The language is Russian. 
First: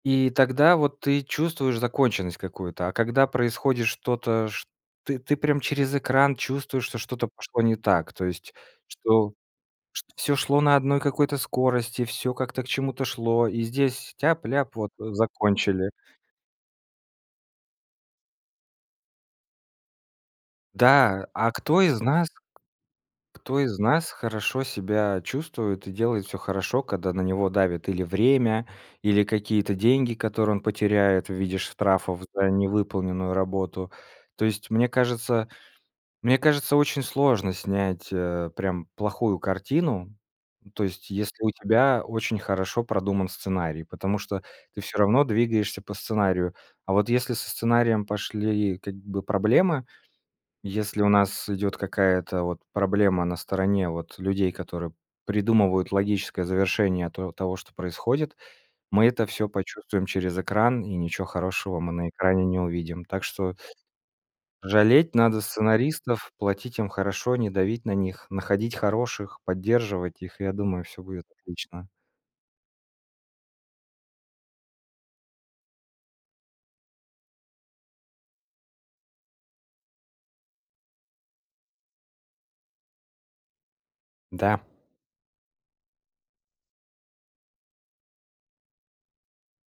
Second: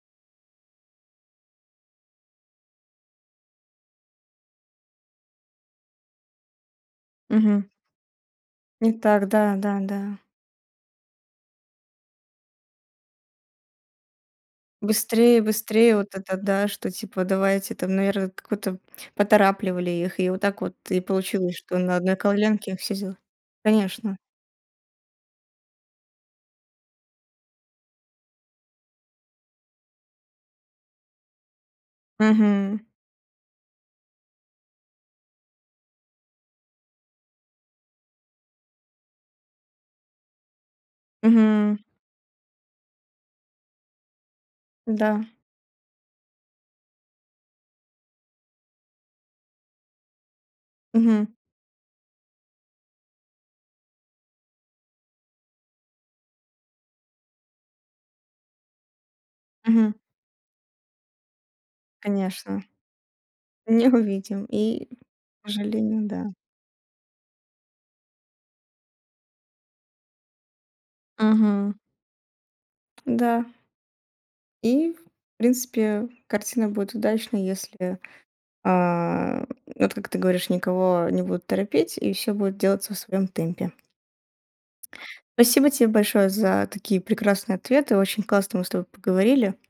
И тогда вот ты чувствуешь законченность какую-то, а когда происходит что-то, шт ты прям через экран чувствуешь, что что-то пошло Мгм. не так, то есть Не так, что да, да, шт да. всё шло на одной какой-то скорости, всё как-то к чему-то шло, и здесь тяп-ляп, вот Быстрее, закончили. быстрее вот это да, что типа давайте там, наверное, как будто поторапливали их и вот так вот и Да, а получилось, что кто на из одной нас ковленке и все дела. Кто из нас Конечно. хорошо себя чувствует и делает всё хорошо, когда на него давит или время, или какие-то деньги, которые он потеряет в виде штрафов за Мгм. невыполненную работу. То есть, мне кажется мне кажется очень сложно снять, э, прям плохую картину, ну то есть, если у Мгм. тебя очень хорошо продуман сценарий. Потому что ты всё Да. равно двигаешься по сценарию. А вот если со сценарием пошли как бы проблемы, если у Мгм. нас идет какая-то вот проблема на стороне вот людей, которые придумывают логическое завершение то того что происходит, мы это всё Мгм. почувствуем через экран, и ничего хорошего мы на экране не Конечно. увидим. Так что Не увидим и, Жалеть надо к сожалению, сценаристов, да. платить им хорошо, не давить на них, находить хороших, поддерживать их. И я думаю, всё будет Мгм. отлично. Да. И, в принципе, картина будет удачной, если, а, вот как ты говоришь, никого не будут торопить и всё будет делаться в своём темпе. Да. Спасибо тебе большое за такие прекрасные ответы, очень классно мы с тобой поговорили.